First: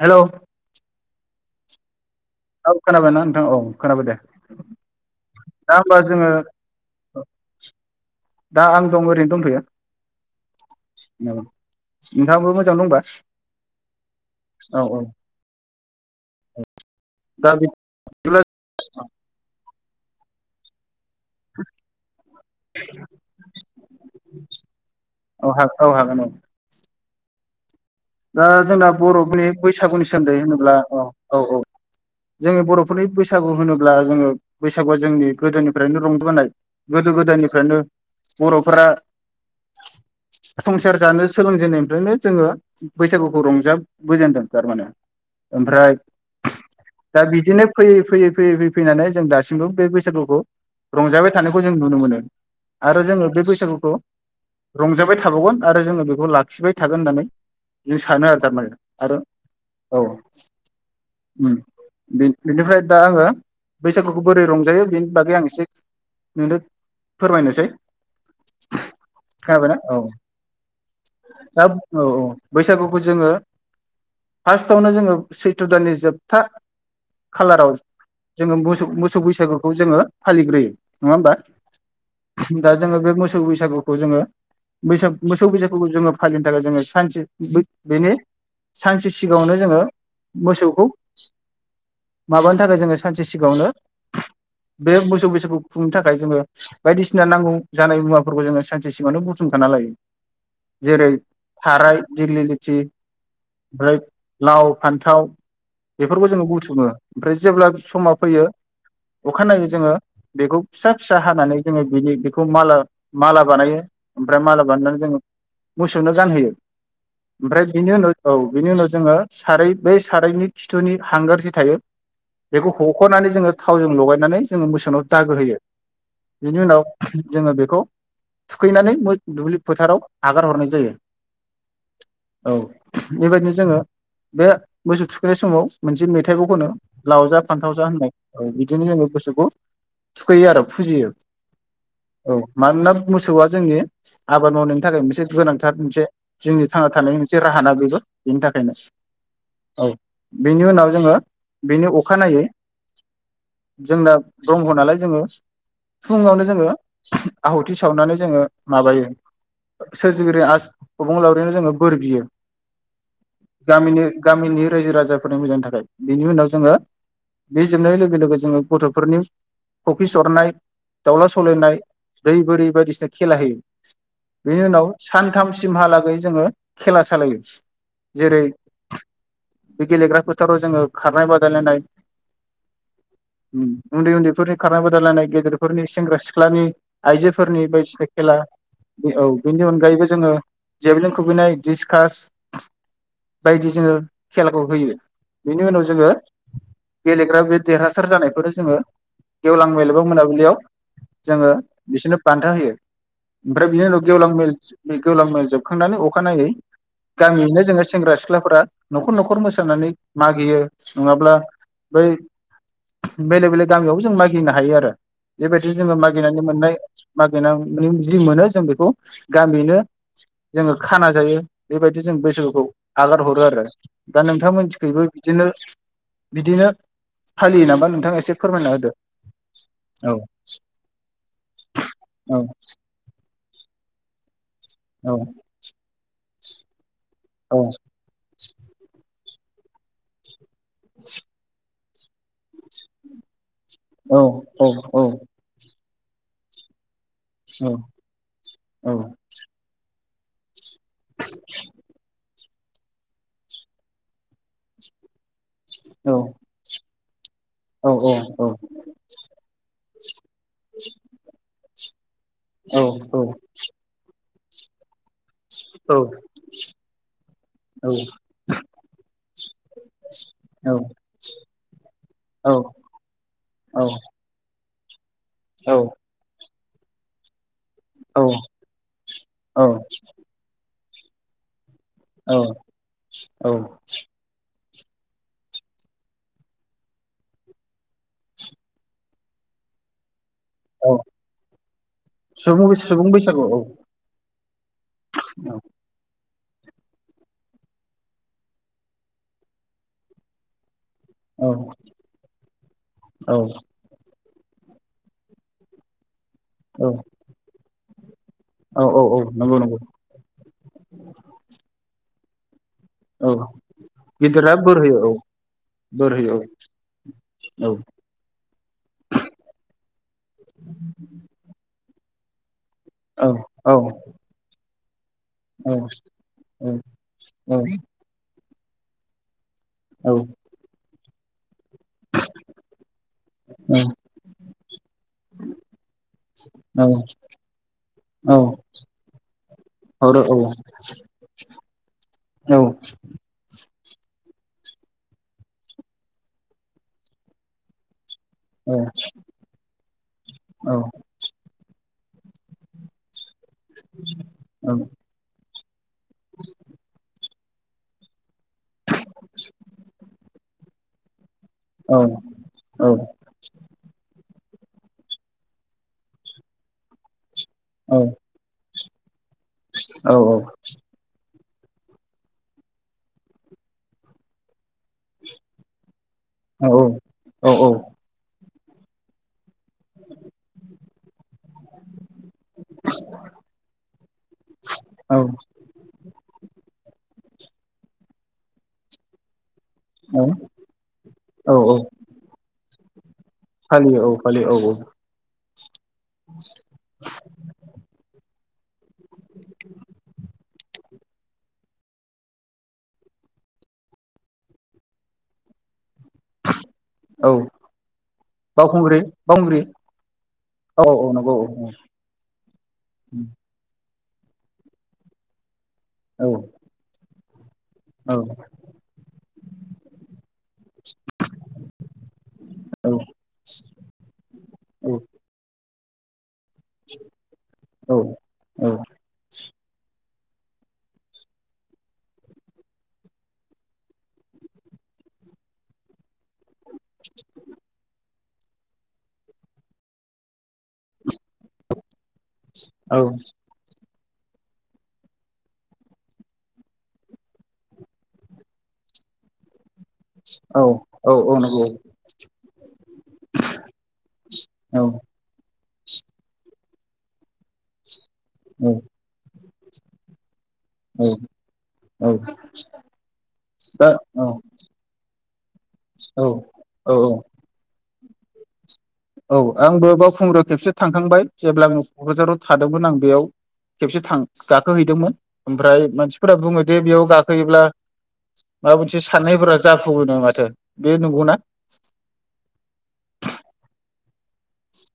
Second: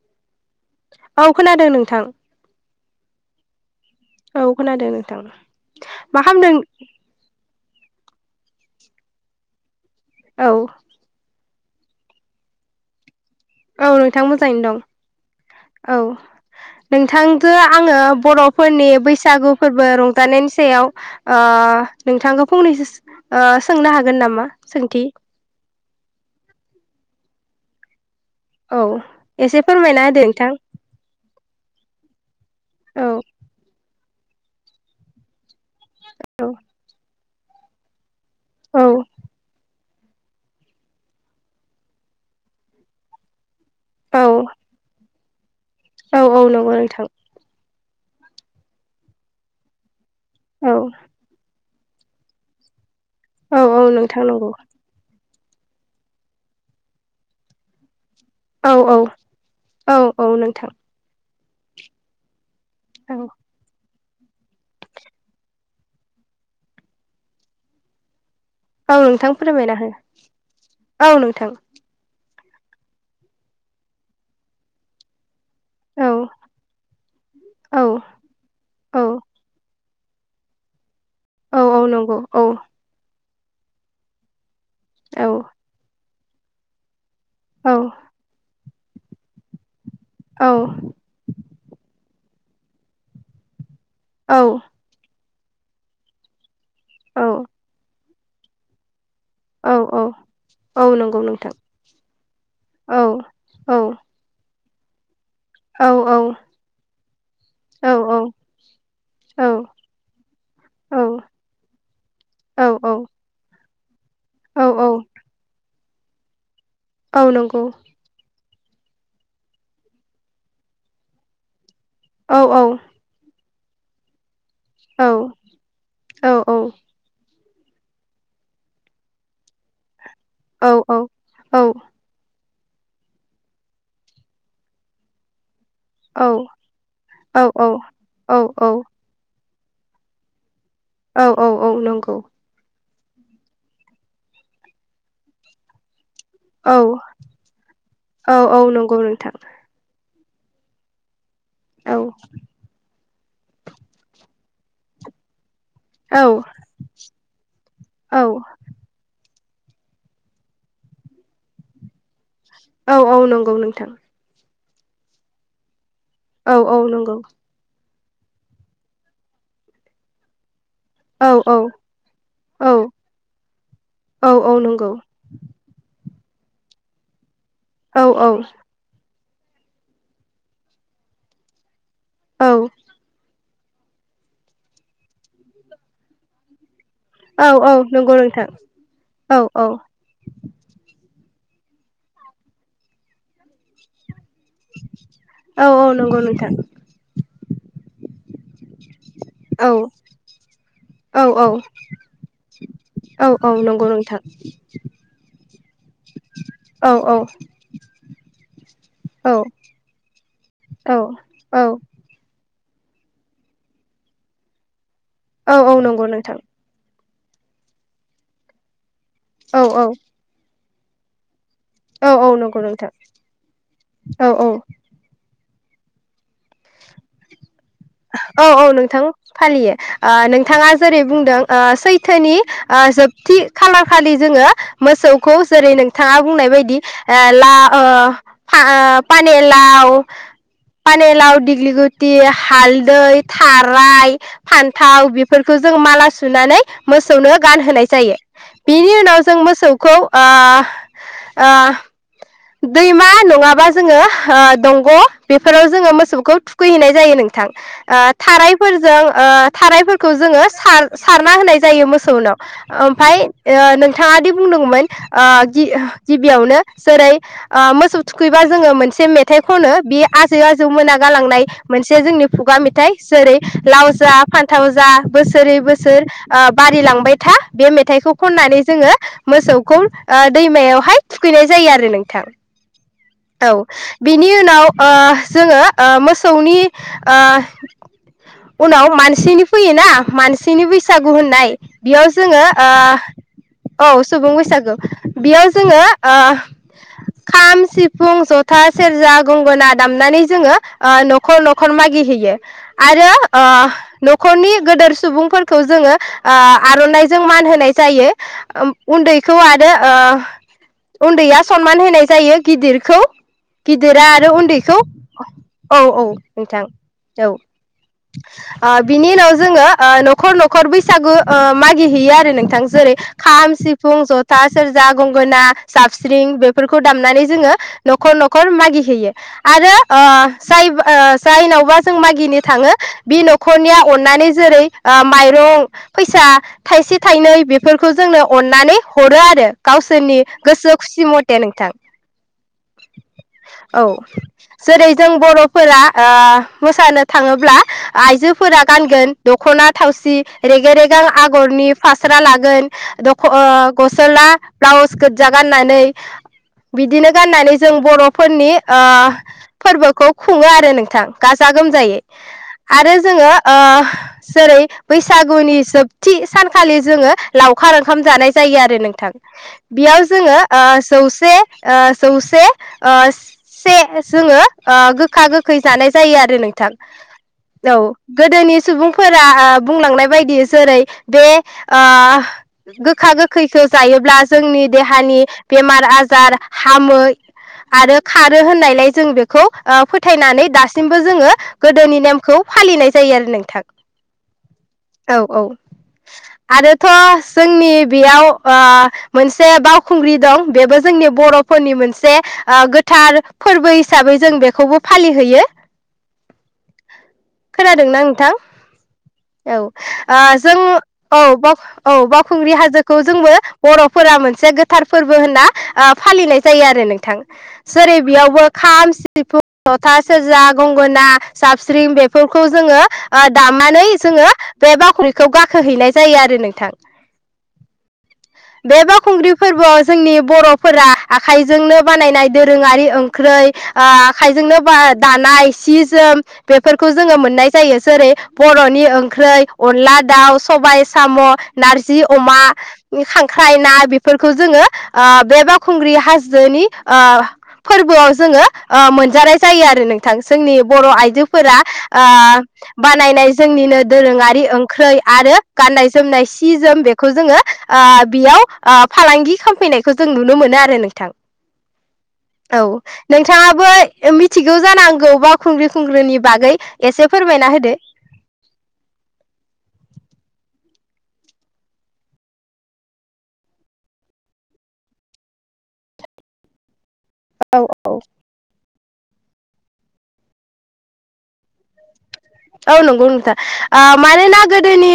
Hello औ खोनादों नोंथां औ खोनाबायनाा नोंथां औ खोनाबाय दे औ खोनादों नोंथां दा होनबा मा जोङो खालामदों दा आं दं ओरैनो दंथयो औ नोंथांआबो मोजां दंबा औ नोंथां मोजाङैनो दं औ औ औ नोंथांजो दा आङो बिदिब्ला बर'फोरनि बैसागु फोरबो बो रंजानायनि सायाव ओ नोंथांखौ फंनैसो सोंनो हागोन नामा सोंथि औ औ हागोन औ दा औ जोंना बर'फोरनि एसे फोरमायना बैसागुनि होदो सोमोनदै नोंथां होनोब्ला अ औ औ जोंनि बर'फोरनि औ बैसागु होनोब ब्ला जोङो बैसागुआ जोंनि गोदोनि फ्रायनो रंबोनाय गोदो गोदायनि नो औ बर'फोरा संसार जानो सोलोंजेननायनिफ्रायनो जोङो बैसागुखौ रंजाब औ बोजेनदों थार माने ओमफ्राय औ औ नंगौ नोंथां दा बिदिनो फैयै फैयैयैयैनानै जों दासिमबो बे बैसागु खौ औ रंजाबाय थानो जों नुनो मोनो आरो जोङो बे औ औ बैसागुखौ नोंथां नंगौ रंजाबाय थायो थाबावगोन आरो जोङो बेखौ लाखिबाय थागोन होननानै [unintelligible] थानो आरो थारमाने औ औ आरो औ उम बे बिनिफ्राय दा औ आङो बैसागुखौ बोरै रंजायो बेनि बागै आं एसे नोंनो फोरमायनोसै औ नोंथां खोनाबायना फोरमायना हो औ औ नोंथां दा औ औ बैसागुखौ जोङो फार्स्टआवनो जोङो सैथ्र' दाननि औ जोबथा खालाराव औ जोङो मोसौ औ मोसौ बैसागुखौ जोङो फालिग्रोयो नङा होमबा औ औ नंगौ औ दा जोङो बे मोसौ फो बैसागुखौ जोङो बैसाग औ मोसौ बैसागु जोङो फालिनो थाखाय जोङो सानसे औ बेनो सानसे सिगाङावनो जोङो औ मोसौखौ माबानो थाखाय जोङो सानसे सिगाङावनो बे मोसौ बैसा खौ खुंनो थाखाय जोङो बायदिसिना औ नांगौ जानाय मुवा फोरखौ जोङो सानसे सिगां सिङावनो बुथुमखाना औ लायो औ औ जेरै नंगौ नोंथां थाराय दिग्लि लिथि औ औ ओमफ्राय लाव फान्थाव औ बेफोरखौ औ जोङो बुथुमो ओमफ्राय जेब्ला औ समाव औ फैयो औ अखानायै जोङो बेखौ फिसा फिसा हानानै जोङो बिनि बेखौ औ माला माला बानायो। ओमफ्राय औ माला औ बानायनानै जोङो मोसौनो गानहोयो। औ नंगौ ओमफ्राय बेनि उनाव औ। बिनि उनाव जोङो सारै बै सारायनि खिथुनि हांगार जि थायो। औ बेखौ हख'नानै जोङो थावजों लगायनानै जोङो औ मोसौनाव दागो होयो बेनि उनाव जोङो बेखौ थुखैनानै दुब्लि फोथाराव आगार हरनाय औ जायो औ औ। औ बेबायदिनो जोङो बे मोसौ थुखैनाय समाव मोनसे मेथाइखौ खनो लाव औ जा औ फान्थाव जा होननाय ओ बिदिनो जोङो गोसोखौ थुखैयो आरो। फुजियो नंगौ औ मानोना मोसौआ जोंनि आबाद मावनायनि थाखाय मोनसे गोनांथार मोनसे जोंनि औ थांना थानायनि मोनसे राहा ना बेबो औ बेनि औ थाखायनो नंगौ नोंथां औ। बेनि उनाव जोङो बेनि औ अखानायै जोंना ब्रह्म नालाय जोङो औ फुङावनो जोङो आहुथि सावनानै औ जोङो माबायो सोरजिगिरि आस अबं लावरिनि जोङो बोर बियो। औ औ नंगौ नोंथां। गामिनि गामिनि रायजो राजाफोरनि मोजांनि थाखाय। बेनि उनाव औ जोङो औ नंगौ बे जोबनाय लोग लोगो लोगो जोङो गथ'फोरनि कफिस हरनाय औ दाउला सोवलायनाय दै बोरि औ बायदिसिना खेला होयो। औ औ बेनि नंगौ उनाव सानथामसो जहालागै जोङो खेला सालायो औ जेरै बे गेलेग्रा फोथाराव जोङो खारनाय बादायलायनाय औ उम उन्दै उन्दैफोरनि खारनाय बादायलायनाय गेदेरफोरनि सेंग्रा-सिख्लानि औ आइजोफोरनि औ बायदिसिना नंगौ खेला नोंथां औ बेनि अनगायैबो जोङो बि खुबैनाय डिसकास बायदि जोङो खेलाखौ होयो औ बेनि उनाव जोङो नंगौ नोंथां गेलेग्रा बे देरहासार जानायफोरनो जोङो औ गेवलां मेल बा मोनाबिलियाव औ औ जोङो बिसोरनो बान्था होयो औ औ ओमफ्राय बिनि नंगौ उनाव नोंथां गेवलां मेल गेवलां मेल होखांनानै अखानायै औ औ गामियैनो जोङो सेंग्रा सिख्लाफोरा न'खर औ न'खर मोसानानै मागियो औ नङाब्ला औ बै बेलेग बेलेग गामियावबो जों मागिनो हायो आरो। औ औ बेबायदि जोङो नंगौ नोंथां मागिनानै मोननाय। मागिनानै जि मोनो जों बेखौ औ गामिनो औ जोङो खाना जायो। बेबायदि औ जों औ नंगौ बैसागुखौ नोंथां आगार हरो आरो दा औ औ नोंथांमोनथिखैबो इदिनो एसे औ औ फोरमायना होदो नोंथां फालियो ओ औ नोंथाङा जेरै बुंदों ओ सैथोनि औ ओ जोबथि। कालार खालि जोङो औ मोसौखौ जेरै नोंथाङा बुंनाय बायदि ला ओ फा पानि लाव पानि लावदो लिगलुति हालदै थाराय औ औ फान्थाव बेफोरखौ जों माला सुनानै मोसौनो औ गानहोनाय जायो औ बिनि उनाव जों मोसौखौ आ आ दैमा नङाबा जोङो ओ दंग' बेफोराव जोङो औ मोसौखौ थुखैहैनाय जायो नों थां‌ औ थारायफोरजों थारायफोरखौ जोङो सारना होनाय जायो मोसौनाव ओमफ्राय नोंथाङा दि बुंदोंमोन। गिबियावनो जेरै मोसौ थुखैबा जोङो मोनसे मेथाइ खनो बे आजै आजौ मोना गालांनाय मोनसे जोंनि खुगा मेथाइ जेरै लाव जा फान्थाव थाव जा बोसोरै औ बोसोर बारि लांबाय था बे मेथाइखौ खननानै जोङो औ मोसौखौ दैमायावहाय थुखैनाय जायो आरो नोंथां औ बिनि उनाव ओ जोङो ओ मोसौनि ओ उनाव मानसिनि फैयोना मानसि सिनि बैसागु होननाय बेयाव जोङो सुबुं सुबुं बैसागु औ सुबुं बैसागु बेयाव जोङो ओ खाम सिफुं सिफुं जथा सेरजा गंगोना दामनानै जोङो ओ न'खर औ न'खर मागिहैयो आरो औ ओ न'खरनि गोदोर सुबुंफोरखौ जोङो ओ औ आर'नाइजों मान होनाय जायो औ औ उन्दैखौ नंगौ आरो नंगौ उन्दैया सनमान होनाय जायो गिदिर खौ औ गिदिरा आरो गिदिरा उन्दैखौ बोर होयो औ औ बोर होयो नोंथां औ बिनि उनाव जोङो नखर नखर बैसागु मागि हैयो आरो नोंथां जेरै औ खाम औ सिफुं जथा सेरजा गंगोना औ जाबस्रिं बेफोरखौ दामनानै जोङो औ नखर नखर मागि होैयो आरो ओ जाय ओ जायनावबा जों मागिनो थाङो बे नखरनिया अननानै जेरै माइरं फैसा औ थाइसे थाइनै बेफोरखौ जोंनो औ अननानै हरो आरो गावसोरनि हरो औ गोसो खुसि मथे नोंथां औ औ जेरै जों बर'फोरा ओ मोसानो थाङोब्ला आइजो फोरा औ गानगोन दखना थावसि रेग औ रेगां आगरनि फास स्रा लागोन दख गसला औ ब्लाउस गोजा गान नानै बिदिनो गाननानै जों बर' फोरनि ओ फोरबोखौ खुङो आरो नोंथां गाजा औ गोमजायै औ आरो जोङो ओ जेरै बैसागुनि जोबथि सानखालि जोङो लावखार ओंखाम जानाय जायो आरो नों बेयाव जोङो जौसे ओ जौसे ओ से जोङो ओ गोखा गोखै जानाय जायो आरो नोंथां औ गोदोनि सुबुंफोरा ओ बुंलांनाय बायदि जेरै बे ओ‌ गोखा गोखैखौ जायोब्ला जोंनि देहानि बेमार आजार हामो आरो खारो होननायलाय जों बेखौ ओ औ फोथायनानै दासिमबो जोङो औ औ गोदोनि नेमखौ फालिनाय जायो आरो नोंथां फालियो औ फालियो औ औ आरोथ जोंनि बेयाव ओ मोनसे बावखुंग्रि दं बेबो जोंनि बर'फोरनि मोनसे ओ गोथार फोरबो हिसाबै जों बेखौबो फालिहोयो औ खोनादोंना नोंथां बावखुंग्रि औ बावखुंग्रि ओ जों औ औ बावखुंग्रि हाजोखौ जोंबो बर' फोरा मोनसे गोथार फोरबो होनना ओ औ फालिनाय जायो आरो नों थां जेरै औ बेयावबो खाम सिफुं जथा सेरजा गंगोना जाबस्रिं बेफोरखौ जोङो औ ओ दामनानै जोङो बे औ बावख्रिखौ गाखोहैनाय जायो जायो आरो नों औ औ बे बावखुंग्रि फोरबोआव ज जोंनि बर'फोरा आखाइजोंनो बानायनाय दोरोङारि ओंख्रै ओ आखाइजोंनो दानाय सि जोम बेफोरखौ जोङो मोननाय जायो जेरै बर'नि ओंख्रै अनला दाउ सबाय साम' नारजि अमा औ खांख्राय ना फोरखौ जोङो ओ बे बावखुंग्रि हाजोनि ओ फोरबोआव जोङो ओ मोनजानाय जायो आरो आरो नोंथां जोंनि औ बर' औ औ आइजोफोरा नंगौ ओ बानायनाय जोंनिनो दोरोङारि औ ओंख्रै आरो गाननाय जोमनाय सि जोम बेखौ खौ जोङो आ बेयाव ओ फालांगि खालामफैनायखौ जों नुनो मोनो आरो नोंथां औ औ नोंथाङाबो दा औ मिथिगौ जानांगौ बा खुंग्रि खुंग्रिनि औ बागै औ एसे फोरमायना होदो औ आंबो बावखुंग्रियाव खेबसे थांखांबाय जेब्ला आं क'क्राझाराव थादोंमोन आं बेयाव खेबसे थां गाखोहैदोंमोन ओमफ्राय मानसिफोरा बुङो जे बेयाव गाखोयोब्ला औ ओ ओथ्रिसारनायफोरा जाफुङोनो माथो बेयो नंगौना औ नंगौ नोंथा ओ मानोना गोदोनि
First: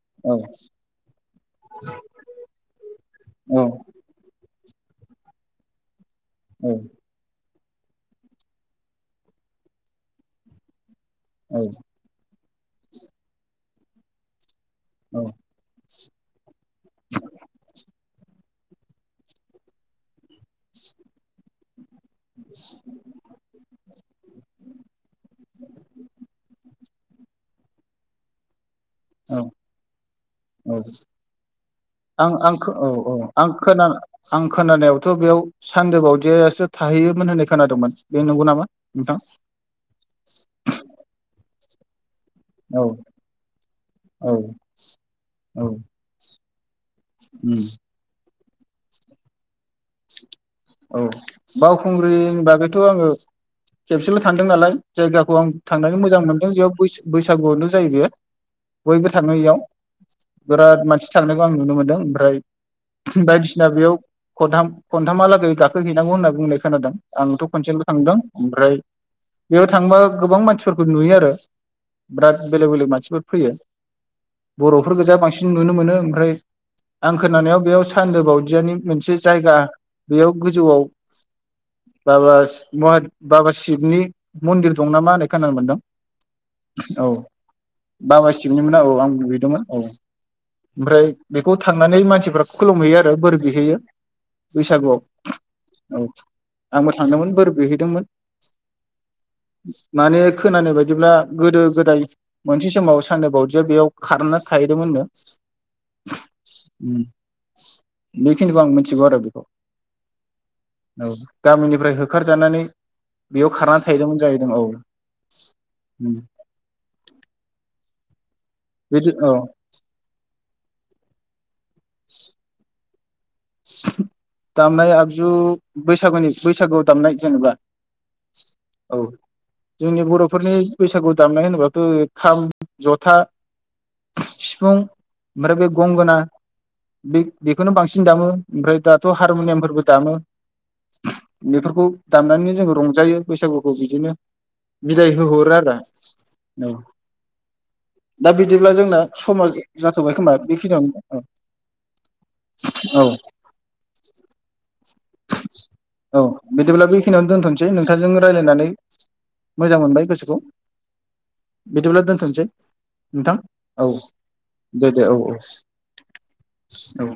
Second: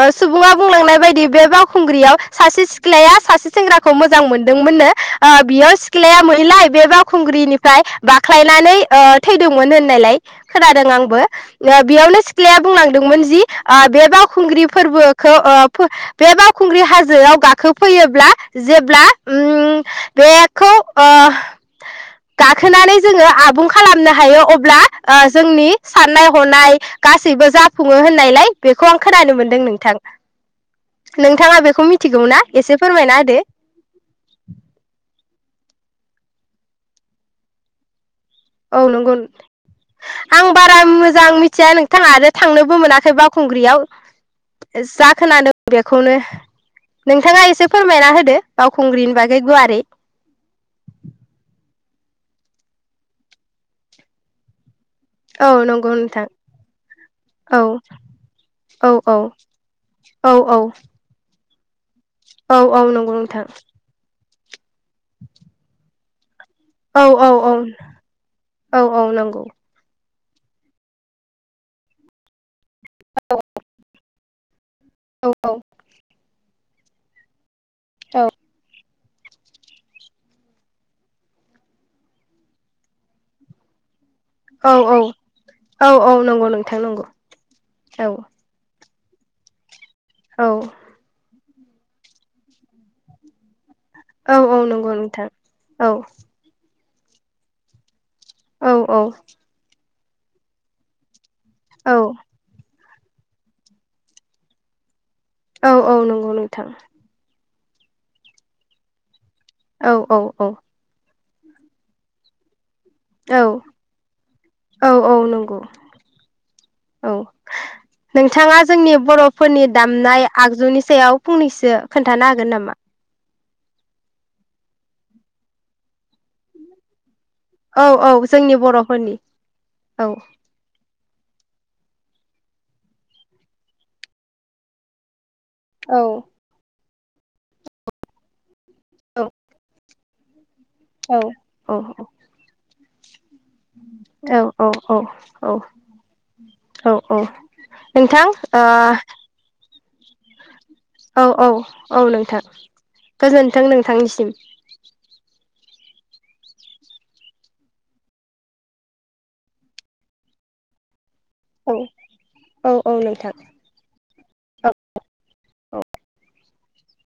ओ औ सुबुङा बुंलांनाय बायदि बे बावखुंग्रियाव सासे सिख्लाया सासे औ सेंग्राखौ मोजां मोन दोंमोन नो ओ बेयो सिख्लया औ मोनैलाय बे बावखुंग्रिनि ओमफ्राय बाख्लायनानै ओ थैदोंमोन होननायलाय खोनादों आंबो ओ औ बेयावनो सिख्लाया बुंलांदोंमोन जि बे बावखुंग्रि फोरबोखौ ओ बे बावखुंग्रि हाजोआव गाखोफैयोब्ला जेब्ला उम बे खौ ओ गाखोनानै जोङो आबुं खालामनो हायो अब्ला ओ जोंनि साननाय गासैबो जाफुङो होननायलाय बेखौ आं खोनानो औ मोनदों नोंथां औ नोंथाङा बेखौ आं मिथिगौना आं खो एसे औ औ फोरमायना होदो आं सानदोबावदियासो थाहैयोमोन होननाय खोनादोंमोन बे नंगौ नामा औ नंगौ नोंथां आं बारा मोजां मि थिया नोंथां आरो थांनोबो औ मोनाखै बावखुंग्रियाव औ जा खोनादों औ बेखौनो नोंथाङा उम एसे फोरमायना होदो बावखुंग्रिनि बागै गुवारै औ बावखुंग्रिनि बागैथ' आङो खेबसेल' थांदों नालाय जायगाखौ औ आं नंगौ थांनानै मोजां नोंथां मोनदों बेयाव बै औ बैसागुआवनो जायो बे औ बयबो औ थाङो इयाव औ औ बिराद मानसि थांनो बेखौ आं नुनो मोनदों ओमफ्राय औ औ नंगौ नोंथां खनथाम खनथामहालागै गाखौ हैनांगौ होनना बुंनाय खोनादों औ औ आंथ' औ खनसेल' थांदों ओमफ्राय औ औ नंगौ बेयाव थांबा गोबां मानसिफोरखौ नुयो आरो बिराद बेलेग बेलेग मानसिफोर फैयो बर'फोर गोजा औ बांसिन औ नुनो मोनो ओमफ्राय आं खोनानायाव बेयाव सान्दो औ बावदियानि मोनसे जायगा बेयाव गोजौआव ब बाबा शिबनि मन्दिर औ दं औ नामा होननाय खोनानो मोनदों औ औ नंगौ नोंथां नंगौ औ औ बाबा सिबनिमोन औ आं बे दङा औ औ ओमफ्राय बेखौ थांनानै मानसिफ्रा खुलुमहैयो आरो बोर बिहैयो औ औ नंगौ बैसागुआव नोंथां थां औ आंबो थांदोंमोन बोर बिहैदोंमोन औ औ माने खोनानाय बायदिब्ला गोदो औ गोदाय मोनसे समाव सान्दोबावदि बेयाव खारना थाहैदों होननो औ औ नंगौ नोंथां बेखिनिखौ आं मिथिगौ आरो बेखौ औ औ औ औ गामिनिफ्राय होखारजानानै औ बेयाव खारनानै थाहैदोंमोन जाहैदों औ औ नंगौ बिथाङा जोंनि बिदि औ बर'फोरनि दामनाय आगजौनि सायाव फंनैसो खोन्थानो हागोन नामा दामनाय आगजु बैसागुनि बैसागु दामनाय जेनेबा औ औ जोंनि औ बर'फोरनि जोंनि औ बर'फोरनि बैसागु दामनाय होनोबाथ' खाम जथा सिफुं ओमफ्राय बे औ गंगोना बे बेखौनो बांसिन दामो ओमफ्राय दाथ' औ हारमुनियामफोरबो दाम औ बेफोरखौ औ दामनानै जों रंजा जायो बैसागुखौ बिदिनो औ बिदाय होहरो औ आरो औ नोंथां दा बिदिब्ला जोंना समा जाथ'बाय खोमा बेखिनियावनो ओ औ औ औ नोंथां गोजोन्थों नोंथांनिसिम [inaudible] औ बिदिब्ला बेखिनियावनो दोनथ'नोसै नोंथांजों रायजलायनानै मोजां मोनबाय गोसोखौ औ बिदिब्ला दोनथ'सै औ औ नोंथां औ दे दे औ औ औ